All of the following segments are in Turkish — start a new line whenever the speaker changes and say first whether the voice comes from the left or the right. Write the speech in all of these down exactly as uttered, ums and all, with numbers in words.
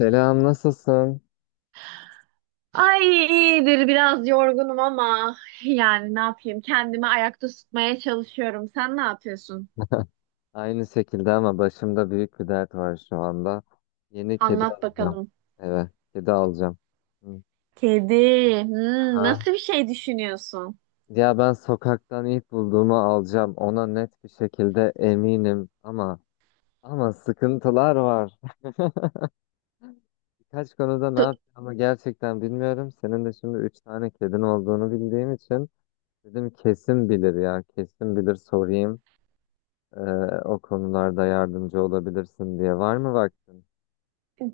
left: Selam, nasılsın?
right: Ay iyidir biraz yorgunum ama yani ne yapayım kendimi ayakta tutmaya çalışıyorum. Sen ne yapıyorsun?
left: Aynı şekilde ama başımda büyük bir dert var şu anda. Yeni kedi
right: Anlat
left: alacağım.
right: bakalım.
left: Evet, kedi alacağım. Hı.
right: Kedi. Hmm,
left: Aha.
right: nasıl bir şey düşünüyorsun?
left: Ya ben sokaktan ilk bulduğumu alacağım. Ona net bir şekilde eminim ama ama sıkıntılar var. Birkaç konuda ne yapacağımı gerçekten bilmiyorum. Senin de şimdi üç tane kedin olduğunu bildiğim için dedim kesin bilir ya, kesin bilir sorayım. Ee, O konularda yardımcı olabilirsin diye. Var mı vaktin?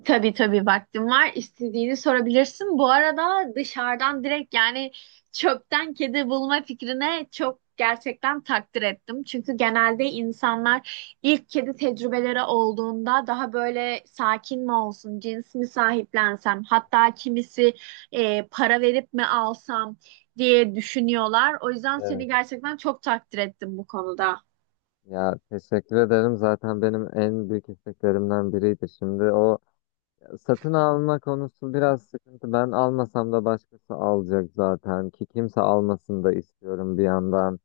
right: Tabii tabii vaktim var. İstediğini sorabilirsin. Bu arada dışarıdan direkt yani çöpten kedi bulma fikrine çok gerçekten takdir ettim. Çünkü genelde insanlar ilk kedi tecrübeleri olduğunda daha böyle sakin mi olsun, cins mi sahiplensem, hatta kimisi e, para verip mi alsam diye düşünüyorlar. O yüzden seni gerçekten çok takdir ettim bu konuda.
left: Ya teşekkür ederim. Zaten benim en büyük isteklerimden biriydi. Şimdi o satın alma konusu biraz sıkıntı. Ben almasam da başkası alacak zaten ki kimse almasın da istiyorum bir yandan.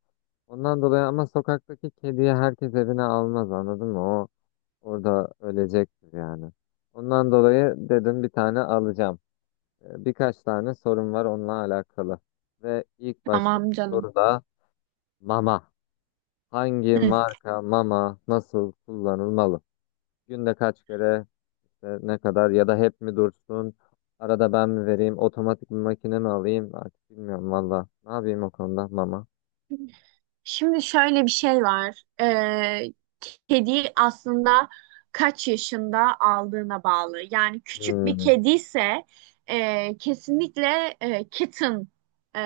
left: Ondan dolayı ama sokaktaki kediyi herkes evine almaz anladın mı? O orada ölecektir yani. Ondan dolayı dedim bir tane alacağım. Ee, Birkaç tane sorum var onunla alakalı. Ve ilk
right: Tamam
left: baştaki
right: canım.
left: soru da mama. Hangi
right: Hı.
left: marka mama nasıl kullanılmalı? Günde kaç kere işte ne kadar ya da hep mi dursun? Arada ben mi vereyim? Otomatik bir makine mi alayım? Artık bilmiyorum valla. Ne yapayım o konuda mama?
right: Şimdi şöyle bir şey var. Ee, kedi aslında kaç yaşında aldığına bağlı. Yani küçük bir
left: Hmm.
right: kedi ise e, kesinlikle e, kitten e,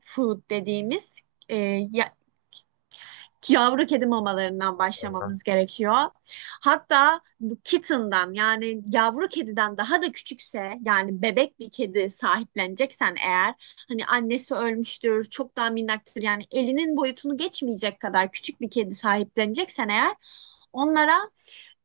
right: food dediğimiz e, ya- yavru kedi mamalarından başlamamız gerekiyor. Hatta bu kitten'dan yani yavru kediden daha da küçükse yani bebek bir kedi sahipleneceksen eğer hani annesi ölmüştür, çok daha minnaktır yani elinin boyutunu geçmeyecek kadar küçük bir kedi sahipleneceksen eğer, onlara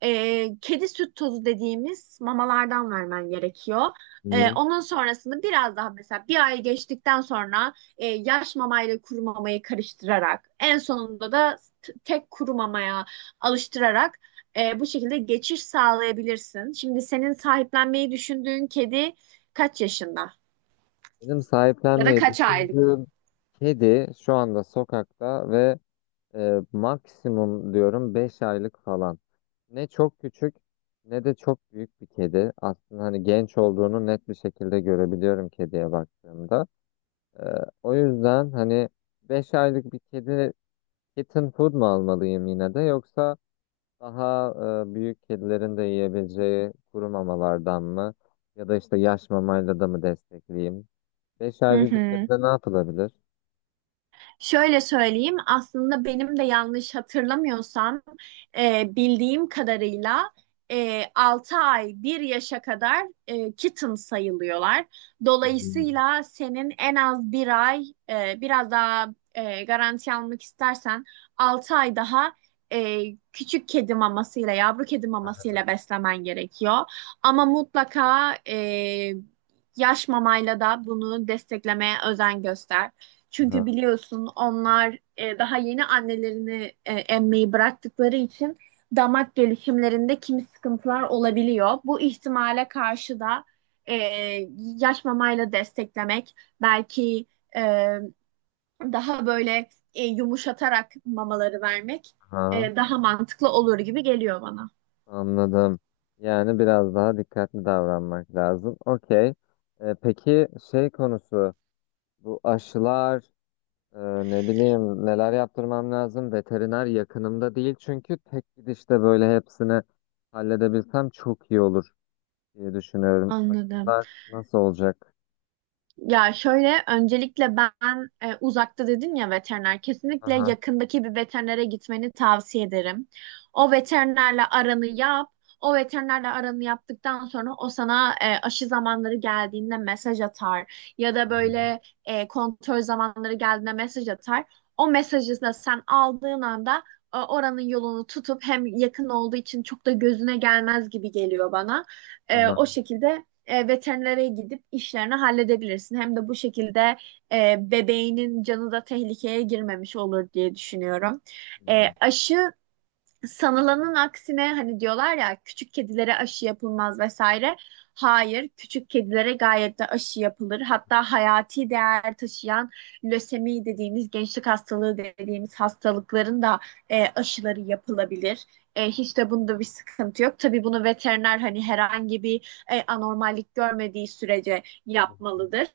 right: e, kedi süt tozu dediğimiz mamalardan vermen gerekiyor. E,
left: Hmm.
right: onun sonrasında biraz daha mesela bir ay geçtikten sonra e, yaş mamayla kuru mamayı karıştırarak en sonunda da t- tek kuru mamaya alıştırarak e, bu şekilde geçiş sağlayabilirsin. Şimdi senin sahiplenmeyi düşündüğün kedi kaç yaşında?
left: Benim
right: Ya da
left: sahiplenmeyi
right: kaç aylık?
left: düşündüğüm kedi şu anda sokakta ve e, maksimum diyorum beş aylık falan. Ne çok küçük ne de çok büyük bir kedi. Aslında hani genç olduğunu net bir şekilde görebiliyorum kediye baktığımda. E, O yüzden hani beş aylık bir kedi kitten food mu almalıyım yine de yoksa daha e, büyük kedilerin de yiyebileceği kuru mamalardan mı ya da işte yaş mamayla da mı destekleyeyim? Beş
right: Hı
left: aylık bir
right: hı.
left: kedide ne yapılabilir?
right: Şöyle söyleyeyim, aslında benim de yanlış hatırlamıyorsam e, bildiğim kadarıyla e, altı ay bir yaşa kadar e, kitten sayılıyorlar.
left: Hı hı.
right: Dolayısıyla senin en az bir ay e, biraz daha e, garanti almak istersen altı ay daha e, küçük kedi mamasıyla, yavru kedi mamasıyla beslemen gerekiyor. Ama mutlaka e, yaş mamayla da bunu desteklemeye özen göster. Çünkü
left: Aha,
right: biliyorsun onlar e, daha yeni annelerini e, emmeyi bıraktıkları için damak gelişimlerinde kimi sıkıntılar olabiliyor. Bu ihtimale karşı da e, yaş mamayla desteklemek belki e, daha böyle e, yumuşatarak mamaları vermek
left: aha,
right: e, daha mantıklı olur gibi geliyor bana.
left: anladım. Yani biraz daha dikkatli davranmak lazım. Okey. E, peki şey konusu bu aşılar. Ee, Ne bileyim neler yaptırmam lazım. Veteriner yakınımda değil çünkü tek gidişte böyle hepsini halledebilsem çok iyi olur diye düşünüyorum.
right: Anladım.
left: Aşılar nasıl olacak?
right: Ya şöyle öncelikle ben e, uzakta dedin ya veteriner kesinlikle
left: Aha,
right: yakındaki bir veterinere gitmeni tavsiye ederim. O veterinerle aranı yap. O veterinerle aranı yaptıktan sonra o sana e, aşı zamanları geldiğinde mesaj atar ya da
left: aha,
right: böyle e, kontrol zamanları geldiğinde mesaj atar. O mesajı da sen aldığın anda e, oranın yolunu tutup hem yakın olduğu için çok da gözüne gelmez gibi geliyor bana. E, o
left: aha.
right: şekilde e, veterinere gidip işlerini halledebilirsin. Hem de bu şekilde e, bebeğinin canı da tehlikeye girmemiş olur diye düşünüyorum. E,
left: Hmm.
right: aşı Sanılanın aksine hani diyorlar ya küçük kedilere aşı yapılmaz vesaire. Hayır, küçük kedilere gayet de aşı yapılır. Hatta hayati değer taşıyan lösemi dediğimiz gençlik hastalığı dediğimiz hastalıkların da e, aşıları yapılabilir. E, hiç de bunda bir sıkıntı yok. Tabii bunu veteriner hani herhangi bir e, anormallik görmediği sürece yapmalıdır.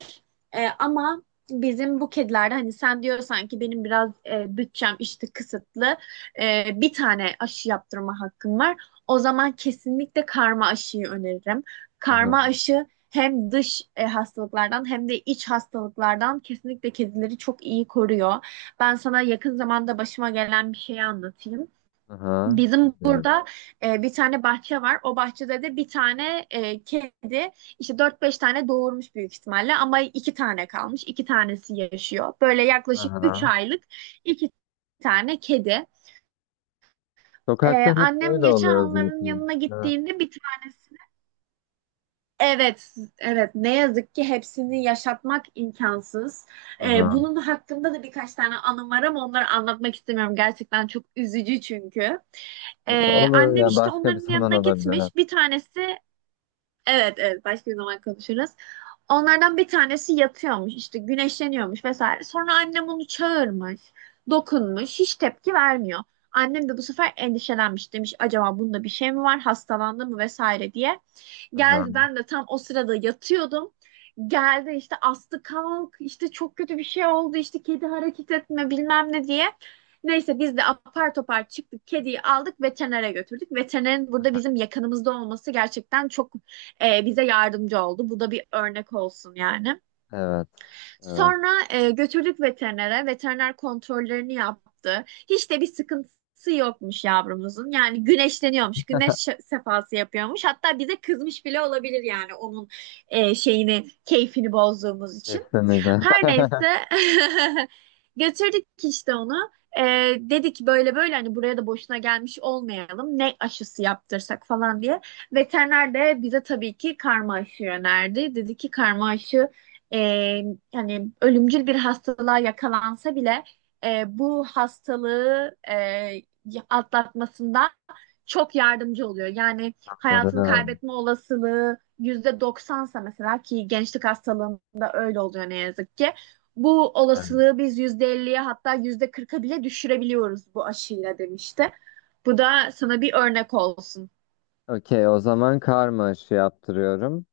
right: E, ama bizim bu kedilerde hani sen diyorsan ki benim biraz e, bütçem işte kısıtlı, e, bir tane aşı yaptırma hakkın var. O zaman kesinlikle karma aşıyı öneririm.
left: Aha,
right: Karma aşı hem dış e, hastalıklardan hem de iç hastalıklardan kesinlikle kedileri çok iyi koruyor. Ben sana yakın zamanda başıma gelen bir şeyi anlatayım.
left: aha.
right: Bizim
left: Bilmiyorum.
right: burada e, bir tane bahçe var. O bahçede de bir tane e, kedi işte dört beş tane doğurmuş büyük ihtimalle ama iki tane kalmış. İki tanesi yaşıyor. Böyle yaklaşık üç
left: Aha.
right: aylık iki tane kedi. Ee,
left: Sokakta hep
right: annem
left: böyle
right: geçen
left: oluyor
right: onların
left: zaten.
right: yanına
left: Evet.
right: gittiğinde bir tanesini evet, evet, ne yazık ki hepsini yaşatmak imkansız. Ee,
left: Aha.
right: bunun hakkında da birkaç tane anım var ama onları anlatmak istemiyorum. Gerçekten çok üzücü çünkü. Ee,
left: Olur
right: annem
left: ya
right: işte
left: başka bir
right: onların
left: zaman
right: yanına
left: olabilir.
right: gitmiş. Bir tanesi Evet, evet, başka bir zaman konuşuruz. Onlardan bir tanesi yatıyormuş işte güneşleniyormuş vesaire. Sonra annem onu çağırmış, dokunmuş, hiç tepki vermiyor. Annem de bu sefer endişelenmiş, demiş acaba bunda bir şey mi var, hastalandı mı vesaire diye. Geldi,
left: Aha.
right: ben de tam o sırada yatıyordum. Geldi işte, astı kalk işte çok kötü bir şey oldu işte kedi hareket etme bilmem ne diye. Neyse biz de apar topar çıktık, kediyi aldık, veterinere götürdük. Veterinerin burada bizim yakınımızda olması gerçekten çok e, bize yardımcı oldu. Bu da bir örnek olsun yani.
left: Evet. Evet.
right: Sonra e, götürdük veterinere. Veteriner kontrollerini yaptı. Hiç de bir sıkıntısı yokmuş yavrumuzun. Yani güneşleniyormuş. Güneş şe- sefası yapıyormuş. Hatta bize kızmış bile olabilir yani onun e, şeyini, keyfini bozduğumuz için.
left: Kesinlikle.
right: Her neyse, götürdük işte onu. E, dedi ki böyle böyle, hani buraya da boşuna gelmiş olmayalım, ne aşısı yaptırsak falan diye. Veteriner de bize tabii ki karma aşı önerdi. Dedi ki karma aşı e, yani ölümcül bir hastalığa yakalansa bile e, bu hastalığı e, atlatmasında çok yardımcı oluyor. Yani hayatını
left: Anladım.
right: kaybetme olasılığı yüzde doksansa mesela ki gençlik hastalığında öyle oluyor ne yazık ki. Bu
left: Evet.
right: olasılığı biz yüzde elliye, hatta yüzde kırka bile düşürebiliyoruz bu aşıyla demişti. Bu da sana bir örnek olsun,
left: Okey, o zaman karma aşı yaptırıyorum.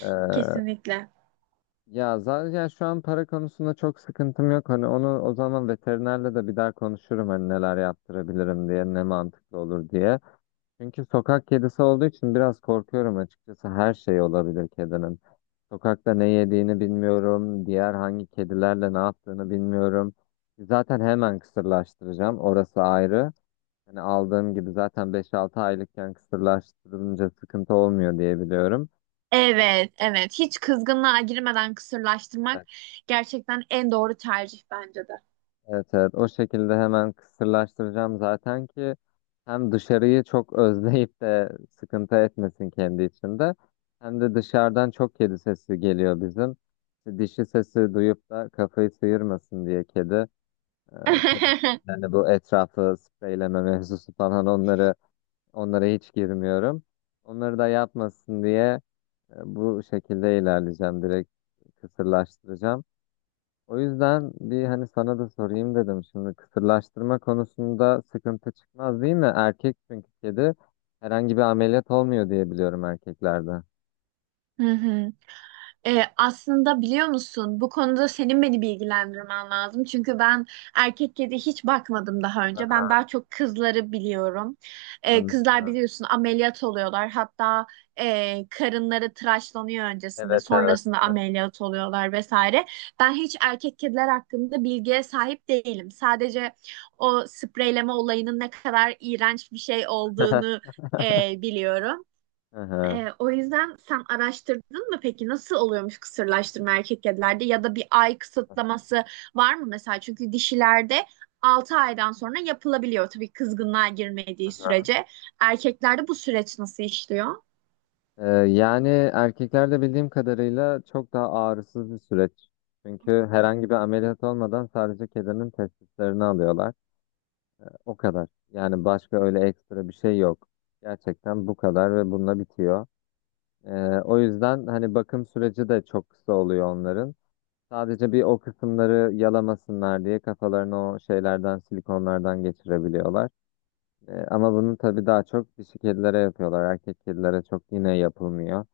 left: Ee,
right: kesinlikle.
left: Ya zaten şu an para konusunda çok sıkıntım yok. Hani onu o zaman veterinerle de bir daha konuşurum hani neler yaptırabilirim diye, ne mantıklı olur diye. Çünkü sokak kedisi olduğu için biraz korkuyorum açıkçası. Her şey olabilir kedinin. Sokakta ne yediğini bilmiyorum, diğer hangi kedilerle ne yaptığını bilmiyorum. Zaten hemen kısırlaştıracağım. Orası ayrı. Hani aldığım gibi zaten beş altı aylıkken kısırlaştırılınca sıkıntı olmuyor diye biliyorum.
right: Evet, evet. Hiç kızgınlığa girmeden kısırlaştırmak
left: Evet,
right: gerçekten en doğru tercih bence de.
left: evet, evet. O şekilde hemen kısırlaştıracağım zaten ki hem dışarıyı çok özleyip de sıkıntı etmesin kendi içinde hem de dışarıdan çok kedi sesi geliyor bizim. İşte dişi sesi duyup da kafayı sıyırmasın diye kedi. Ee, tabii yani bu etrafı spreyleme mevzusu falan onları onlara hiç girmiyorum. Onları da yapmasın diye e, bu şekilde ilerleyeceğim. Direkt kısırlaştıracağım. O yüzden bir hani sana da sorayım dedim. Şimdi kısırlaştırma konusunda sıkıntı çıkmaz değil mi? Erkek çünkü kedi herhangi bir ameliyat olmuyor diye biliyorum erkeklerde.
right: Hı hı. Ee, aslında biliyor musun, bu konuda senin beni bilgilendirmen lazım. Çünkü ben erkek kedi hiç bakmadım daha önce. Ben daha çok kızları biliyorum. Ee, kızlar
left: Anladım.
right: biliyorsun ameliyat oluyorlar. Hatta e, karınları tıraşlanıyor öncesinde,
left: Evet, evet,
right: sonrasında
left: evet.
right: ameliyat oluyorlar vesaire. Ben hiç erkek kediler hakkında bilgiye sahip değilim. Sadece o spreyleme olayının ne kadar iğrenç bir şey olduğunu e, biliyorum.
left: Hı hı.
right: Ee, o yüzden sen araştırdın mı peki, nasıl oluyormuş kısırlaştırma erkek kedilerde, ya da bir ay kısıtlaması var mı mesela? Çünkü dişilerde altı aydan sonra yapılabiliyor tabii kızgınlığa girmediği sürece. Erkeklerde bu süreç nasıl işliyor?
left: Ee, yani erkeklerde bildiğim kadarıyla çok daha ağrısız bir süreç. Çünkü herhangi bir ameliyat olmadan sadece kedinin testislerini alıyorlar. O kadar. Yani başka öyle ekstra bir şey yok. Gerçekten bu kadar ve bununla bitiyor. Ee, O yüzden hani bakım süreci de çok kısa oluyor onların. Sadece bir o kısımları yalamasınlar diye kafalarını o şeylerden, silikonlardan geçirebiliyorlar. Ee, ama bunu tabii daha çok dişi kedilere yapıyorlar. Erkek kedilere çok yine yapılmıyor.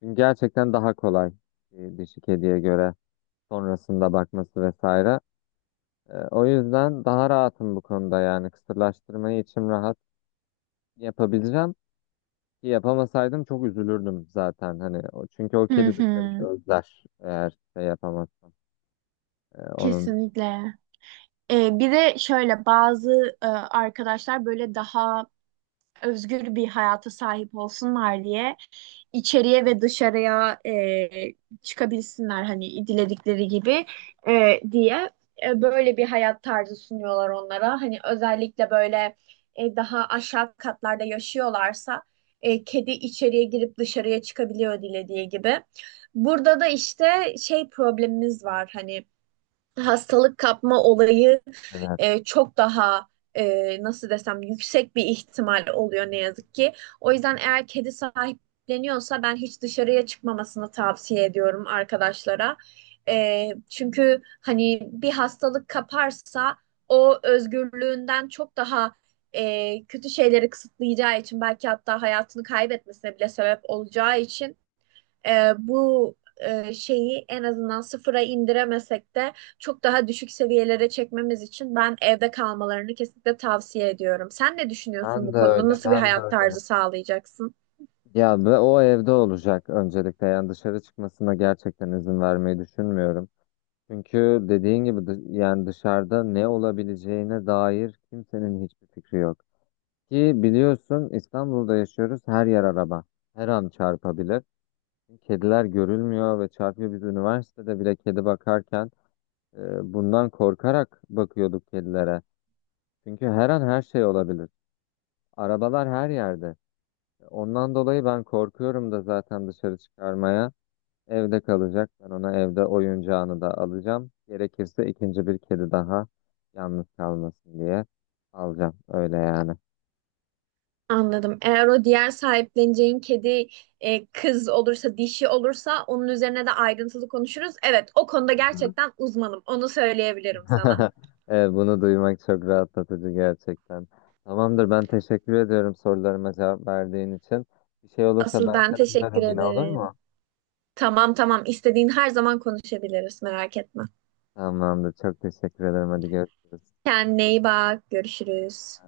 left: Çünkü gerçekten daha kolay e, dişi kediye göre sonrasında bakması vesaire. Ee, o yüzden daha rahatım bu konuda yani kısırlaştırmayı içim rahat yapabileceğim. Yapamasaydım çok üzülürdüm zaten hani o çünkü o
right: Hı
left: kedi
right: hı.
left: dışarıyı özler eğer şey yapamazsam. Ee, onun
right: Kesinlikle. Ee, bir de şöyle, bazı e, arkadaşlar böyle daha özgür bir hayata sahip olsunlar diye, içeriye ve dışarıya e, çıkabilsinler hani diledikleri gibi e, diye e, böyle bir hayat tarzı sunuyorlar onlara. Hani özellikle böyle e, daha aşağı katlarda yaşıyorlarsa e, kedi içeriye girip dışarıya çıkabiliyor dilediği gibi. Burada da işte şey problemimiz var, hani hastalık kapma olayı
left: evet,
right: e, çok daha, e, nasıl desem, yüksek bir ihtimal oluyor ne yazık ki. O yüzden eğer kedi sahipleniyorsa ben hiç dışarıya çıkmamasını tavsiye ediyorum arkadaşlara. E, çünkü hani bir hastalık kaparsa o özgürlüğünden çok daha e, kötü şeyleri kısıtlayacağı için, belki hatta hayatını kaybetmesine bile sebep olacağı için e, bu e, şeyi en azından sıfıra indiremesek de çok daha düşük seviyelere çekmemiz için ben evde kalmalarını kesinlikle tavsiye ediyorum. Sen ne düşünüyorsun
left: ben
right: bu
left: de
right: konuda?
left: öyle
right: Nasıl bir
left: ben de
right: hayat
left: öyle
right: tarzı sağlayacaksın?
left: ya, ve o evde olacak öncelikle yani dışarı çıkmasına gerçekten izin vermeyi düşünmüyorum çünkü dediğin gibi dış- yani dışarıda ne olabileceğine dair kimsenin hiçbir fikri yok ki biliyorsun İstanbul'da yaşıyoruz, her yer araba, her an çarpabilir, kediler görülmüyor ve çarpıyor. Biz üniversitede bile kedi bakarken E, bundan korkarak bakıyorduk kedilere. Çünkü her an her şey olabilir. Arabalar her yerde. Ondan dolayı ben korkuyorum da zaten dışarı çıkarmaya. Evde kalacak. Ben ona evde oyuncağını da alacağım. Gerekirse ikinci bir kedi daha yalnız kalmasın diye alacağım. Öyle yani.
right: Anladım. Eğer o diğer sahipleneceğin kedi e, kız olursa, dişi olursa onun üzerine de ayrıntılı konuşuruz. Evet, o konuda
left: Hı hı.
right: gerçekten uzmanım. Onu söyleyebilirim sana.
left: E, bunu duymak çok rahatlatıcı gerçekten. Tamamdır, ben teşekkür ediyorum sorularıma cevap verdiğin için. Bir şey olursa
right: Asıl
left: ben
right: ben
left: seni
right: teşekkür
left: ararım yine, olur
right: ederim.
left: mu?
right: Tamam tamam. İstediğin her zaman konuşabiliriz. Merak etme.
left: Tamamdır. Çok teşekkür ederim. Hadi görüşürüz.
right: Kendine iyi bak. Görüşürüz.